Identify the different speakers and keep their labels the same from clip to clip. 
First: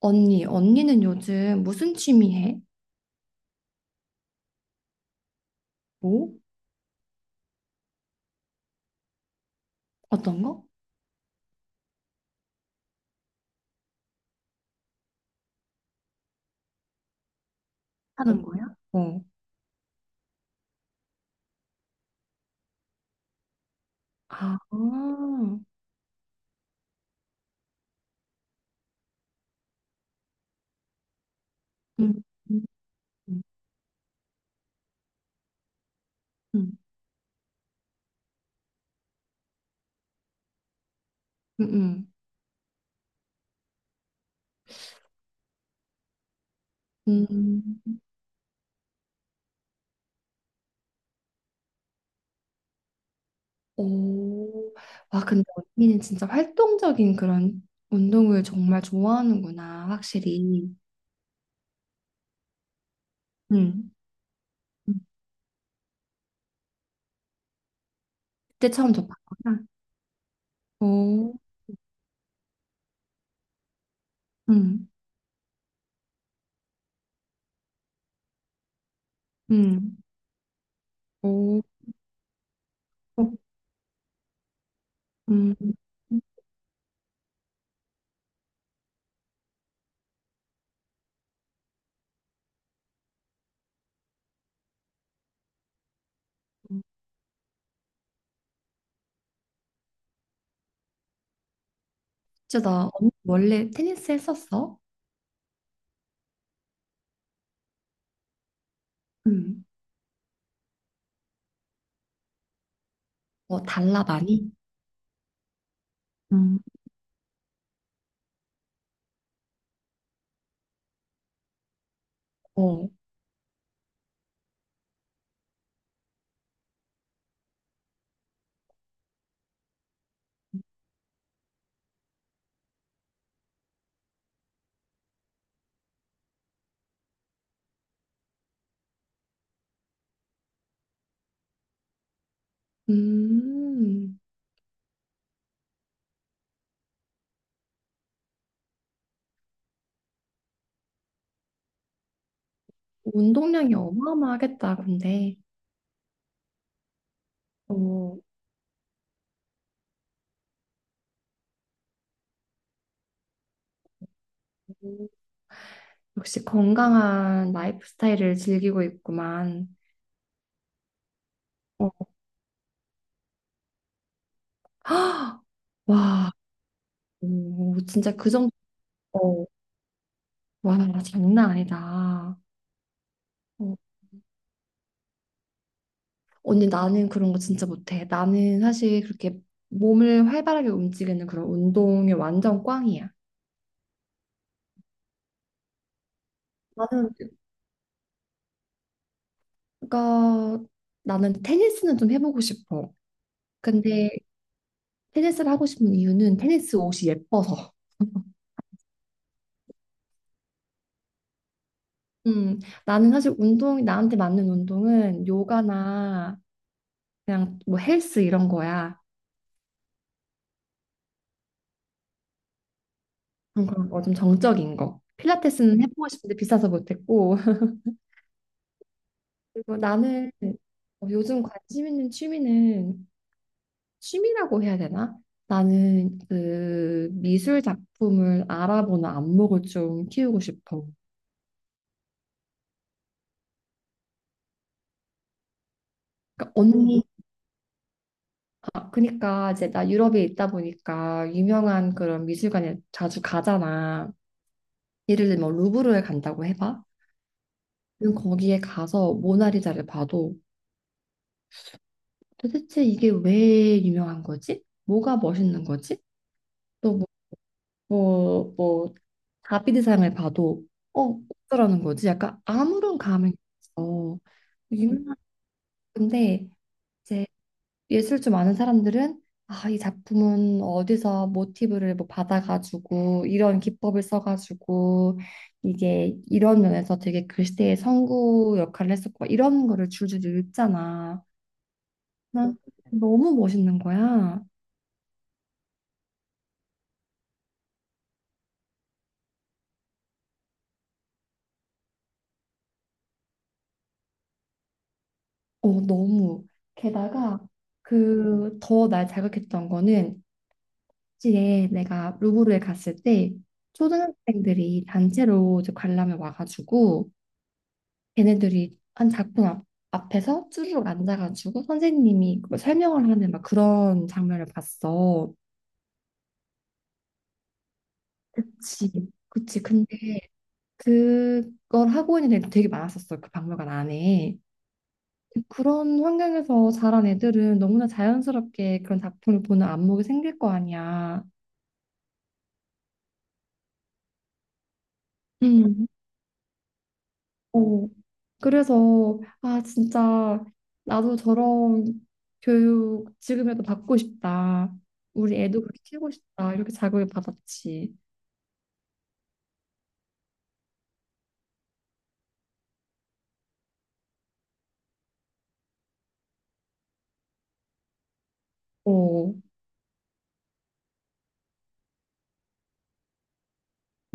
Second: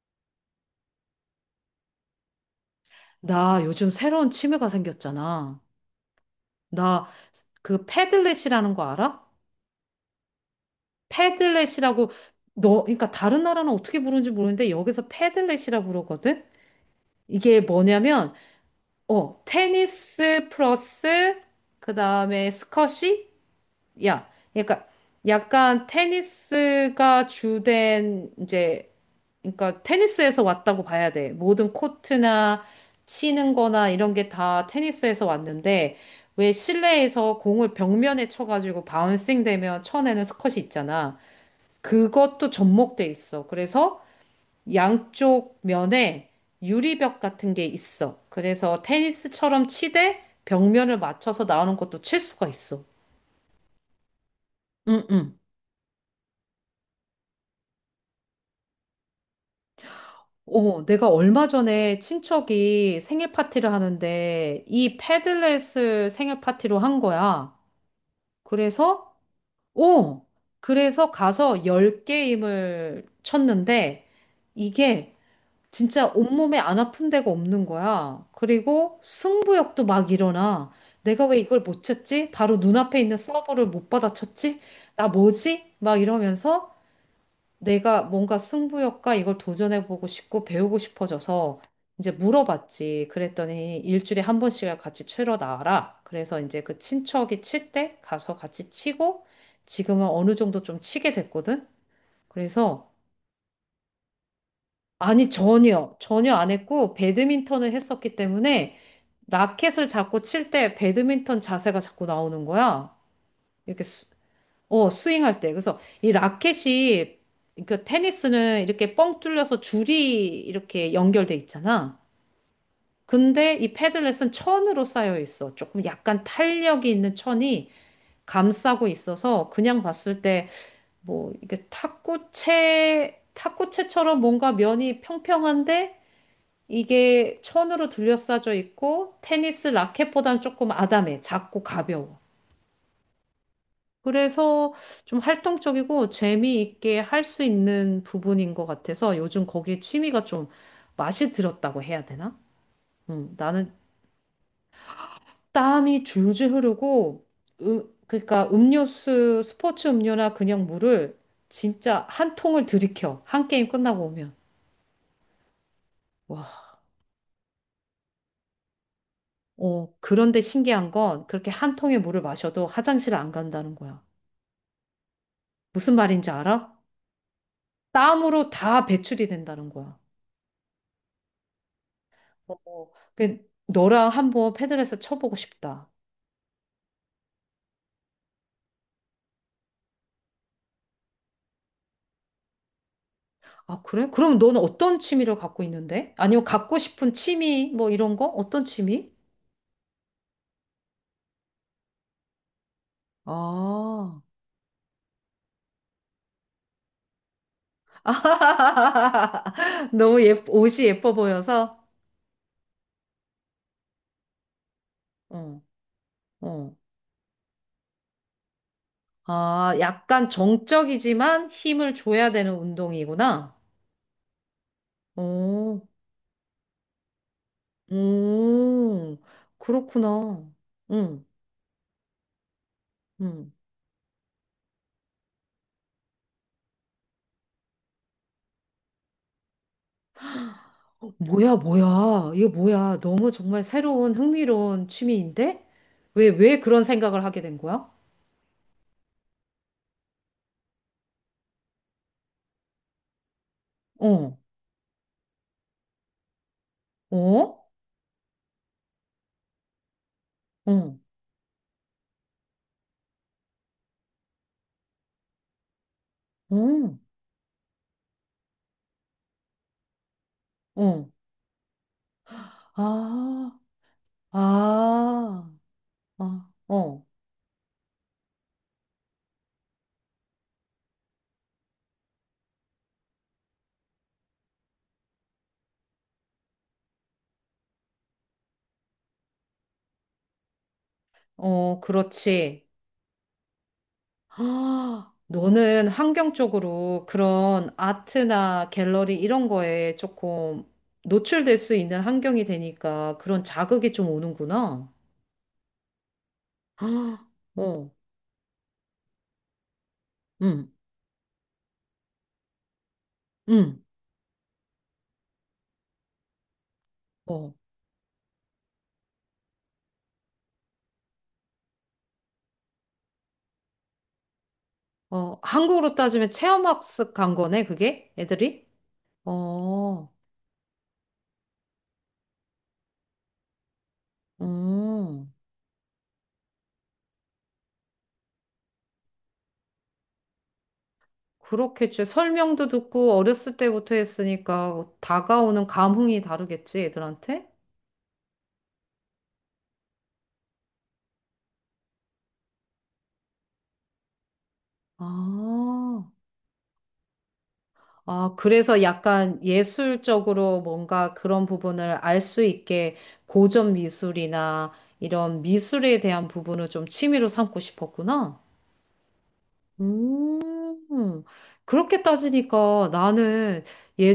Speaker 1: 언니, 언니는 요즘 무슨 취미 해?
Speaker 2: 나 요즘 새로운 취미가 생겼잖아.
Speaker 1: 뭐?
Speaker 2: 나 그 패들렛이라는 거 알아?
Speaker 1: 어떤 거?
Speaker 2: 패들렛이라고 너 그러니까 다른 나라는 어떻게 부르는지 모르는데 여기서 패들렛이라 부르거든. 이게 뭐냐면
Speaker 1: 하는 거야? 어.
Speaker 2: 테니스 플러스 그다음에 스쿼시? 야.
Speaker 1: 아,
Speaker 2: 그러니까 약간 테니스가 주된 이제 그러니까 테니스에서 왔다고 봐야 돼. 모든
Speaker 1: 음,
Speaker 2: 코트나
Speaker 1: 음,
Speaker 2: 치는 거나 이런 게 다 테니스에서 왔는데 왜
Speaker 1: 음.
Speaker 2: 실내에서 공을 벽면에 쳐가지고 바운싱 되면 쳐내는 스컷이 있잖아.
Speaker 1: 음,
Speaker 2: 그것도 접목돼 있어. 그래서 양쪽 면에 유리벽
Speaker 1: 음,
Speaker 2: 같은 게
Speaker 1: 음.
Speaker 2: 있어. 그래서 테니스처럼 치되 벽면을 맞춰서 나오는 것도 칠 수가 있어.
Speaker 1: 오, 와,
Speaker 2: 응응.
Speaker 1: 근데 언니는 진짜 활동적인 그런 운동을 정말 좋아하는구나, 확실히.
Speaker 2: 어, 내가 얼마 전에 친척이 생일 파티를
Speaker 1: 음,
Speaker 2: 하는데
Speaker 1: 음.
Speaker 2: 이 패들렛을 생일 파티로 한 거야.
Speaker 1: 그때 처음
Speaker 2: 그래서,
Speaker 1: 접했구나.
Speaker 2: 어, 그래서
Speaker 1: 오,
Speaker 2: 가서 열게임을 쳤는데
Speaker 1: 음,
Speaker 2: 이게 진짜 온몸에 안 아픈 데가 없는 거야. 그리고 승부욕도
Speaker 1: 음,
Speaker 2: 막 일어나. 내가 왜
Speaker 1: 오,
Speaker 2: 이걸 못 쳤지? 바로 눈앞에 있는 서버를 못 받아쳤지? 나
Speaker 1: 음.
Speaker 2: 뭐지? 막 이러면서 내가 뭔가 승부욕과 이걸 도전해보고 싶고 배우고 싶어져서 이제 물어봤지. 그랬더니 일주일에 한 번씩을 같이 치러 나와라. 그래서 이제 그 친척이 칠 때 가서 같이 치고 지금은 어느 정도 좀 치게 됐거든.
Speaker 1: 진짜 나
Speaker 2: 그래서
Speaker 1: 언니 원래 테니스 했었어?
Speaker 2: 아니 전혀 전혀 안 했고 배드민턴을 했었기 때문에
Speaker 1: 음,
Speaker 2: 라켓을 잡고 칠 때 배드민턴 자세가 자꾸 나오는 거야.
Speaker 1: 뭐
Speaker 2: 이렇게
Speaker 1: 달라 많이?
Speaker 2: 스윙할 때. 그래서 이 라켓이 그 테니스는 이렇게 뻥 뚫려서 줄이 이렇게 연결돼 있잖아.
Speaker 1: 어.
Speaker 2: 근데 이 패들렛은 천으로 쌓여 있어. 조금 약간 탄력이 있는 천이 감싸고 있어서 그냥 봤을 때 뭐 이게 탁구채 탁구채처럼 뭔가 면이 평평한데 이게 천으로 둘러싸져 있고 테니스 라켓보다는 조금 아담해. 작고 가벼워.
Speaker 1: 음,
Speaker 2: 그래서 좀 활동적이고 재미있게 할 수 있는 부분인 것 같아서 요즘 거기에 취미가 좀 맛이 들었다고 해야 되나? 나는
Speaker 1: 운동량이 어마어마하겠다, 근데.
Speaker 2: 땀이 줄줄 흐르고,
Speaker 1: 어,
Speaker 2: 그러니까 음료수, 스포츠 음료나 그냥 물을 진짜 한 통을 들이켜. 한 게임 끝나고 오면.
Speaker 1: 역시
Speaker 2: 와,
Speaker 1: 건강한 라이프 스타일을 즐기고 있구만.
Speaker 2: 그런데 신기한 건 그렇게 한
Speaker 1: 어.
Speaker 2: 통의 물을 마셔도 화장실 안 간다는 거야.
Speaker 1: 헉!
Speaker 2: 무슨 말인지
Speaker 1: 와,
Speaker 2: 알아?
Speaker 1: 오, 진짜 그
Speaker 2: 땀으로
Speaker 1: 정도,
Speaker 2: 다 배출이
Speaker 1: 어,
Speaker 2: 된다는 거야.
Speaker 1: 와, 장난 아니다.
Speaker 2: 어, 어. 그
Speaker 1: 어.
Speaker 2: 너랑 한번 패들에서 쳐보고 싶다.
Speaker 1: 언니, 나는 그런 거 진짜 못해. 나는 사실 그렇게 몸을 활발하게 움직이는 그런 운동이 완전 꽝이야.
Speaker 2: 아, 그래? 그럼 너는 어떤 취미를 갖고 있는데? 아니면 갖고
Speaker 1: 나는,
Speaker 2: 싶은 취미 뭐 이런 거? 어떤 취미?
Speaker 1: 그러니까 나는 테니스는 좀 해보고 싶어. 근데
Speaker 2: 아,
Speaker 1: 테니스를 하고 싶은 이유는 테니스 옷이 예뻐서.
Speaker 2: 너무 예, 옷이 예뻐 보여서?
Speaker 1: 음, 나는 사실 운동, 나한테 맞는 운동은
Speaker 2: 어,
Speaker 1: 요가나
Speaker 2: 어.
Speaker 1: 그냥 뭐 헬스 이런 거야.
Speaker 2: 아, 약간 정적이지만 힘을 줘야 되는 운동이구나.
Speaker 1: 그런 거 좀 정적인 거.
Speaker 2: 오,
Speaker 1: 필라테스는 해보고 싶은데 비싸서 못했고.
Speaker 2: 오,
Speaker 1: 그리고 나는
Speaker 2: 그렇구나.
Speaker 1: 어,
Speaker 2: 응,
Speaker 1: 요즘 관심 있는 취미는
Speaker 2: 응.
Speaker 1: 취미라고 해야 되나? 나는 그 미술 작품을 알아보는 안목을 좀 키우고 싶어.
Speaker 2: 어, 뭐야, 뭐야. 이거 뭐야. 너무 정말 새로운 흥미로운 취미인데? 왜
Speaker 1: 그러니까
Speaker 2: 그런
Speaker 1: 언니
Speaker 2: 생각을 하게 된 거야?
Speaker 1: 아, 그니까 이제 나 유럽에 있다 보니까 유명한 그런 미술관에 자주 가잖아.
Speaker 2: 어,
Speaker 1: 예를 들면 뭐 루브르에 간다고 해봐.
Speaker 2: 어,
Speaker 1: 그럼 거기에 가서 모나리자를 봐도
Speaker 2: 어,
Speaker 1: 도대체 이게 왜 유명한 거지? 뭐가 멋있는 거지?
Speaker 2: 어,
Speaker 1: 또 뭐, 뭐 다비드상을 봐도
Speaker 2: 어.
Speaker 1: 어, 어쩌라는 거지? 약간 아무런 감흥이
Speaker 2: 아,
Speaker 1: 없어.
Speaker 2: 아,
Speaker 1: 유명한데
Speaker 2: 아, 어,
Speaker 1: 예술 좀 아는 사람들은 아, 이 작품은 어디서 모티브를 뭐 받아가지고 이런 기법을 써가지고 이게 이런 면에서 되게 그 시대의 선구 역할을 했었고 이런 거를 줄줄이 읽잖아.
Speaker 2: 어,
Speaker 1: 난
Speaker 2: 그렇지.
Speaker 1: 너무 멋있는 거야.
Speaker 2: 아, 너는 환경 쪽으로 그런 아트나 갤러리 이런 거에 조금 노출될 수 있는 환경이 되니까 그런 자극이 좀 오는구나.
Speaker 1: 어, 너무.
Speaker 2: 아,
Speaker 1: 게다가
Speaker 2: 어,
Speaker 1: 그 더 날 자극했던 거는
Speaker 2: 응,
Speaker 1: 이제 내가 루브르에 갔을 때
Speaker 2: 응,
Speaker 1: 초등학생들이 단체로 이제 관람을 와가지고
Speaker 2: 어.
Speaker 1: 걔네들이 한 작품 앞, 앞에서 쭈르륵 앉아가지고 선생님이 그걸 설명을 하는 막 그런 장면을 봤어.
Speaker 2: 어, 한국으로 따지면 체험학습 간 거네, 그게? 애들이?
Speaker 1: 그치. 그치. 근데
Speaker 2: 어,
Speaker 1: 그걸 하고 있는 애들 되게 많았었어. 그 박물관 안에.
Speaker 2: 음,
Speaker 1: 그런 환경에서 자란 애들은 너무나 자연스럽게 그런 작품을 보는 안목이 생길 거 아니야.
Speaker 2: 그렇겠지. 설명도 듣고 어렸을 때부터 했으니까 다가오는
Speaker 1: 음.
Speaker 2: 감흥이 다르겠지, 애들한테?
Speaker 1: 어, 그래서 아 진짜 나도 저런 교육 지금이라도 받고 싶다. 우리 애도 그렇게
Speaker 2: 아,
Speaker 1: 키우고 싶다. 이렇게 자극을 받았지.
Speaker 2: 아, 그래서 약간 예술적으로 뭔가 그런 부분을 알 수 있게 고전 미술이나 이런 미술에 대한 부분을 좀 취미로 삼고 싶었구나.
Speaker 1: 어,
Speaker 2: 음, 그렇게 따지니까 나는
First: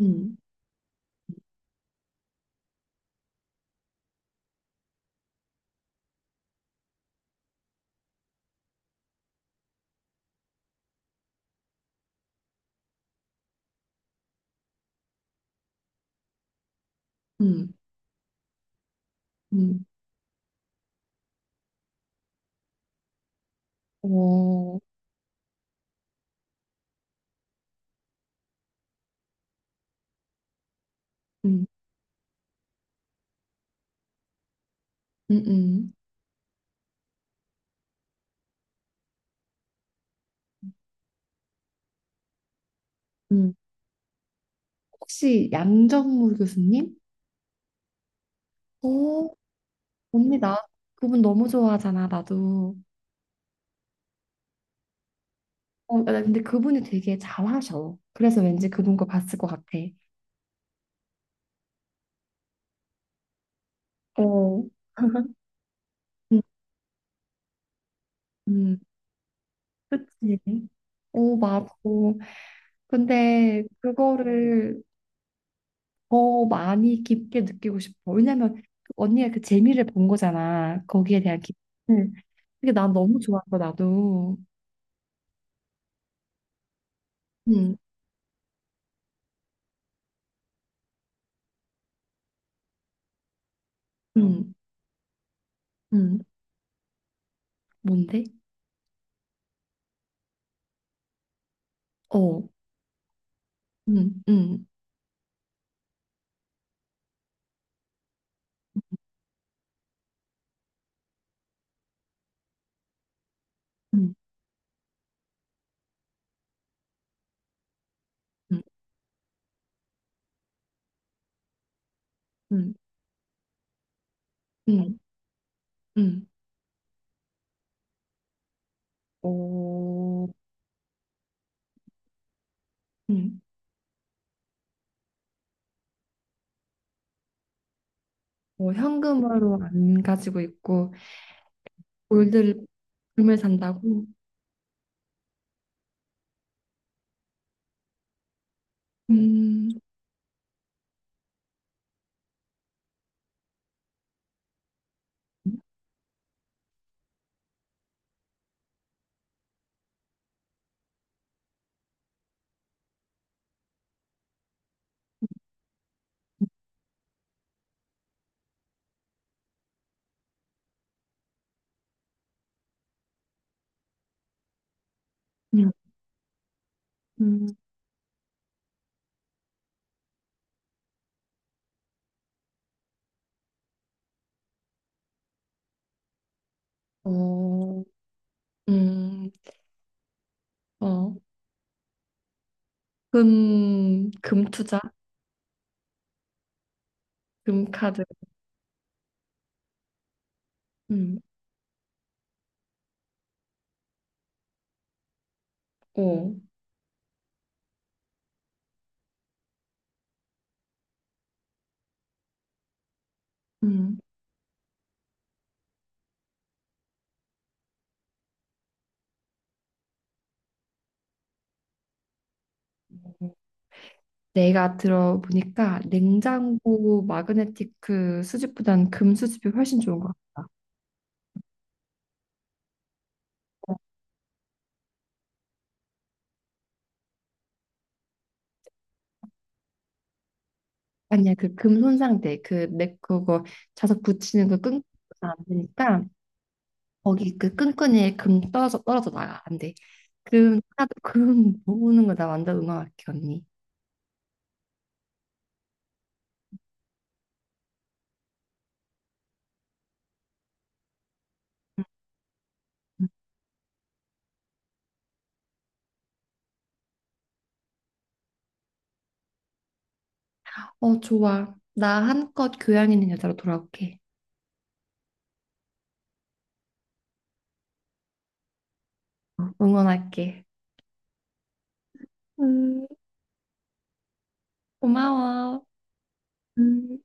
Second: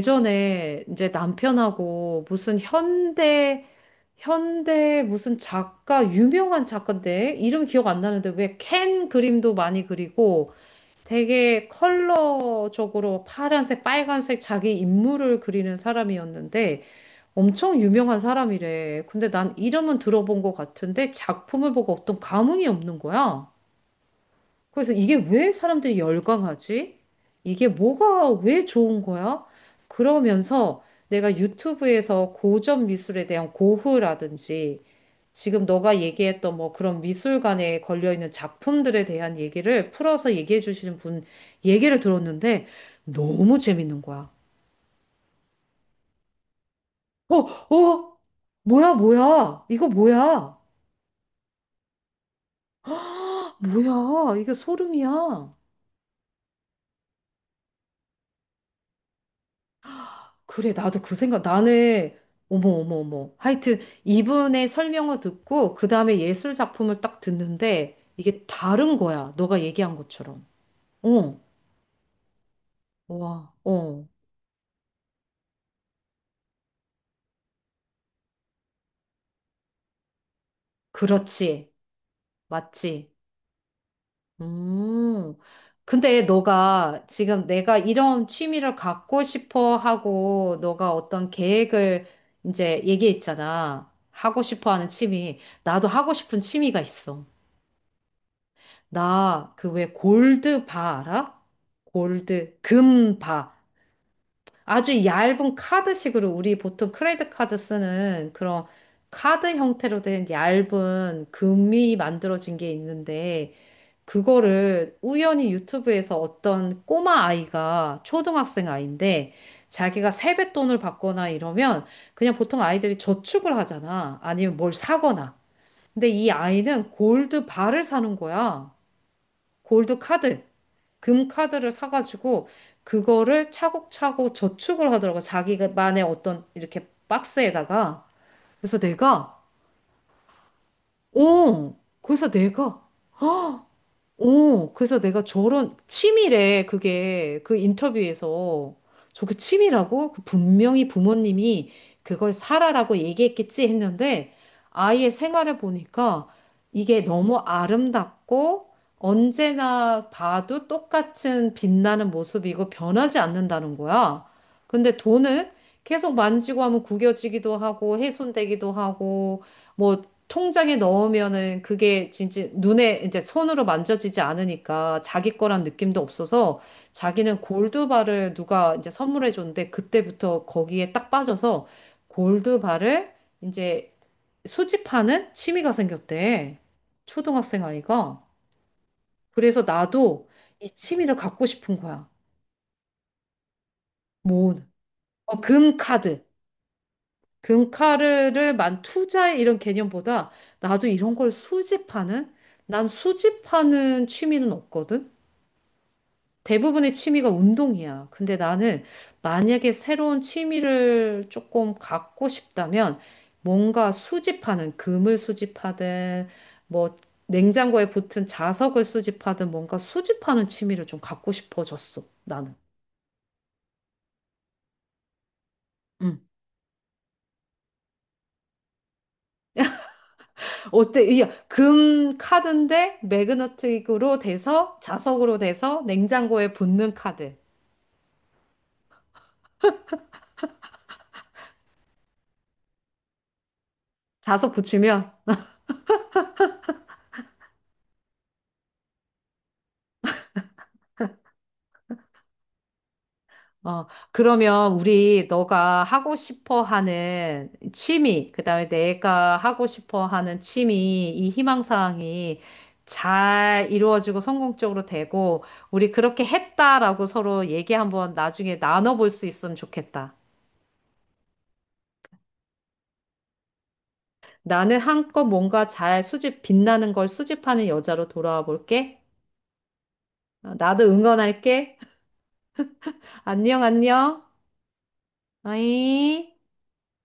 Speaker 1: 음,
Speaker 2: 이제 남편하고 무슨 현대, 무슨 작가, 유명한 작가인데, 이름 기억 안 나는데 왜 캔 그림도 많이 그리고 되게 컬러적으로 파란색, 빨간색 자기 인물을 그리는 사람이었는데
Speaker 1: 음,
Speaker 2: 엄청 유명한 사람이래. 근데 난
Speaker 1: 음,
Speaker 2: 이름은 들어본 것 같은데 작품을 보고 어떤 감흥이 없는 거야.
Speaker 1: 어,
Speaker 2: 그래서 이게 왜 사람들이 열광하지? 이게 뭐가 왜 좋은 거야? 그러면서 내가
Speaker 1: 음,
Speaker 2: 유튜브에서 고전 미술에 대한 고흐라든지
Speaker 1: 음,
Speaker 2: 지금
Speaker 1: 음.
Speaker 2: 너가 얘기했던 뭐 그런 미술관에 걸려있는 작품들에 대한 얘기를 풀어서 얘기해 주시는 분 얘기를 들었는데
Speaker 1: 음.
Speaker 2: 너무 재밌는 거야.
Speaker 1: 혹시 양정무 교수님?
Speaker 2: 어, 어, 뭐야,
Speaker 1: 어,
Speaker 2: 뭐야. 이거
Speaker 1: 언니
Speaker 2: 뭐야.
Speaker 1: 나 그분 너무 좋아하잖아. 나도.
Speaker 2: 뭐야. 이게 소름이야.
Speaker 1: 어, 나 근데 그분이 되게 잘하셔. 그래서 왠지 그분 거 봤을 것 같아.
Speaker 2: 그래, 나도 그 생각, 나는, 어머, 어머, 어머. 하여튼,
Speaker 1: 어,
Speaker 2: 이분의 설명을 듣고, 그 다음에
Speaker 1: 음,
Speaker 2: 예술 작품을 딱 듣는데, 이게
Speaker 1: 음.
Speaker 2: 다른 거야. 너가 얘기한 것처럼.
Speaker 1: 그치. 오
Speaker 2: 어,
Speaker 1: 맞아.
Speaker 2: 와,
Speaker 1: 근데
Speaker 2: 어.
Speaker 1: 그거를 더 많이 깊게 느끼고 싶어. 왜냐면 그 언니가 그 재미를 본 거잖아. 거기에 대한 깊
Speaker 2: 그렇지.
Speaker 1: 이 그게 난
Speaker 2: 맞지.
Speaker 1: 너무 좋아서 나도.
Speaker 2: 음. 근데 너가 지금
Speaker 1: 응,
Speaker 2: 내가 이런 취미를 갖고 싶어 하고, 너가 어떤 계획을 이제 얘기했잖아. 하고
Speaker 1: 응,
Speaker 2: 싶어 하는 취미. 나도 하고
Speaker 1: 응.
Speaker 2: 싶은 취미가 있어.
Speaker 1: 뭔데?
Speaker 2: 나 그 왜 골드바 알아?
Speaker 1: 어,
Speaker 2: 골드, 금 바.
Speaker 1: 응, 응,
Speaker 2: 아주 얇은 카드식으로 우리 보통 크레딧 카드 쓰는 그런 카드 형태로 된 얇은 금이 만들어진 게 있는데
Speaker 1: 응,
Speaker 2: 그거를 우연히 유튜브에서 어떤 꼬마 아이가
Speaker 1: 응,
Speaker 2: 초등학생 아이인데 자기가 세뱃돈을 받거나 이러면 그냥 보통
Speaker 1: 응,
Speaker 2: 아이들이 저축을 하잖아. 아니면 뭘
Speaker 1: 응,
Speaker 2: 사거나. 근데
Speaker 1: 응.
Speaker 2: 이 아이는 골드 바를 사는 거야. 골드
Speaker 1: 어,
Speaker 2: 카드. 금 카드를 사가지고
Speaker 1: 응.
Speaker 2: 그거를 차곡차곡 저축을 하더라고. 자기만의 어떤 이렇게 박스에다가.
Speaker 1: 뭐
Speaker 2: 그래서 내가,
Speaker 1: 현금으로 안 가지고 있고
Speaker 2: 어, 그래서
Speaker 1: 골드를
Speaker 2: 내가,
Speaker 1: 금을 산다고.
Speaker 2: 그래서 내가 저런 치밀해, 그게 그 인터뷰에서 저그
Speaker 1: 음,
Speaker 2: 치밀하고 그 분명히 부모님이 그걸 사라라고 얘기했겠지 했는데 아이의
Speaker 1: 음,
Speaker 2: 생활을 보니까 이게 너무 아름답고 언제나 봐도 똑같은 빛나는 모습이고 변하지 않는다는 거야. 근데 돈은 계속 만지고 하면 구겨지기도 하고 훼손되기도 하고 뭐 통장에 넣으면은 그게 진짜 눈에 이제 손으로 만져지지 않으니까 자기 거란 느낌도 없어서 자기는
Speaker 1: 음.
Speaker 2: 골드바를 누가 이제 선물해 줬는데 그때부터 거기에 딱 빠져서 골드바를 이제 수집하는 취미가 생겼대. 초등학생
Speaker 1: 어,
Speaker 2: 아이가.
Speaker 1: 음,
Speaker 2: 그래서 나도 이 취미를
Speaker 1: 어.
Speaker 2: 갖고 싶은 거야.
Speaker 1: 금, 금
Speaker 2: 모으는.
Speaker 1: 투자?
Speaker 2: 어, 금 카드.
Speaker 1: 금카드.
Speaker 2: 금카르를 만 투자해 이런 개념보다 나도 이런
Speaker 1: 음.
Speaker 2: 걸 수집하는? 난 수집하는 취미는 없거든?
Speaker 1: 오.
Speaker 2: 대부분의 취미가 운동이야. 근데 나는 만약에 새로운 취미를 조금 갖고 싶다면 뭔가
Speaker 1: 음.
Speaker 2: 수집하는, 금을 수집하든, 뭐, 냉장고에 붙은 자석을 수집하든 뭔가 수집하는 취미를 좀 갖고 싶어졌어, 나는.
Speaker 1: 내가 들어보니까
Speaker 2: 응.
Speaker 1: 냉장고 마그네틱 수집보단 금 수집이 훨씬 좋은 것 같다.
Speaker 2: 어때? 이게 금 카드인데 매그너틱으로 돼서 자석으로 돼서 냉장고에 붙는 카드.
Speaker 1: 아니야, 그 금 손상대, 그 내 그거 자석 붙이는
Speaker 2: 자석
Speaker 1: 그 끈끈이
Speaker 2: 붙이면
Speaker 1: 안 되니까 거기 그 끈끈이에 금 떨어져 나가 안 돼. 금 카드 금 모으는 거 나 완전 응원할게 언니.
Speaker 2: 어 그러면 우리 너가 하고 싶어 하는 취미, 그다음에 내가 하고 싶어 하는 취미 이 희망 사항이 잘 이루어지고 성공적으로 되고 우리 그렇게 했다라고 서로 얘기 한번 나중에 나눠볼 수 있으면 좋겠다.
Speaker 1: 어 좋아. 나 한껏 교양 있는 여자로 돌아올게.
Speaker 2: 나는 한껏 뭔가 잘 수집 빛나는 걸 수집하는 여자로 돌아와 볼게.
Speaker 1: 어, 응원할게.
Speaker 2: 어, 나도 응원할게.
Speaker 1: 음,
Speaker 2: 안녕, 안녕.
Speaker 1: 고마워.
Speaker 2: 어이.
Speaker 1: 음.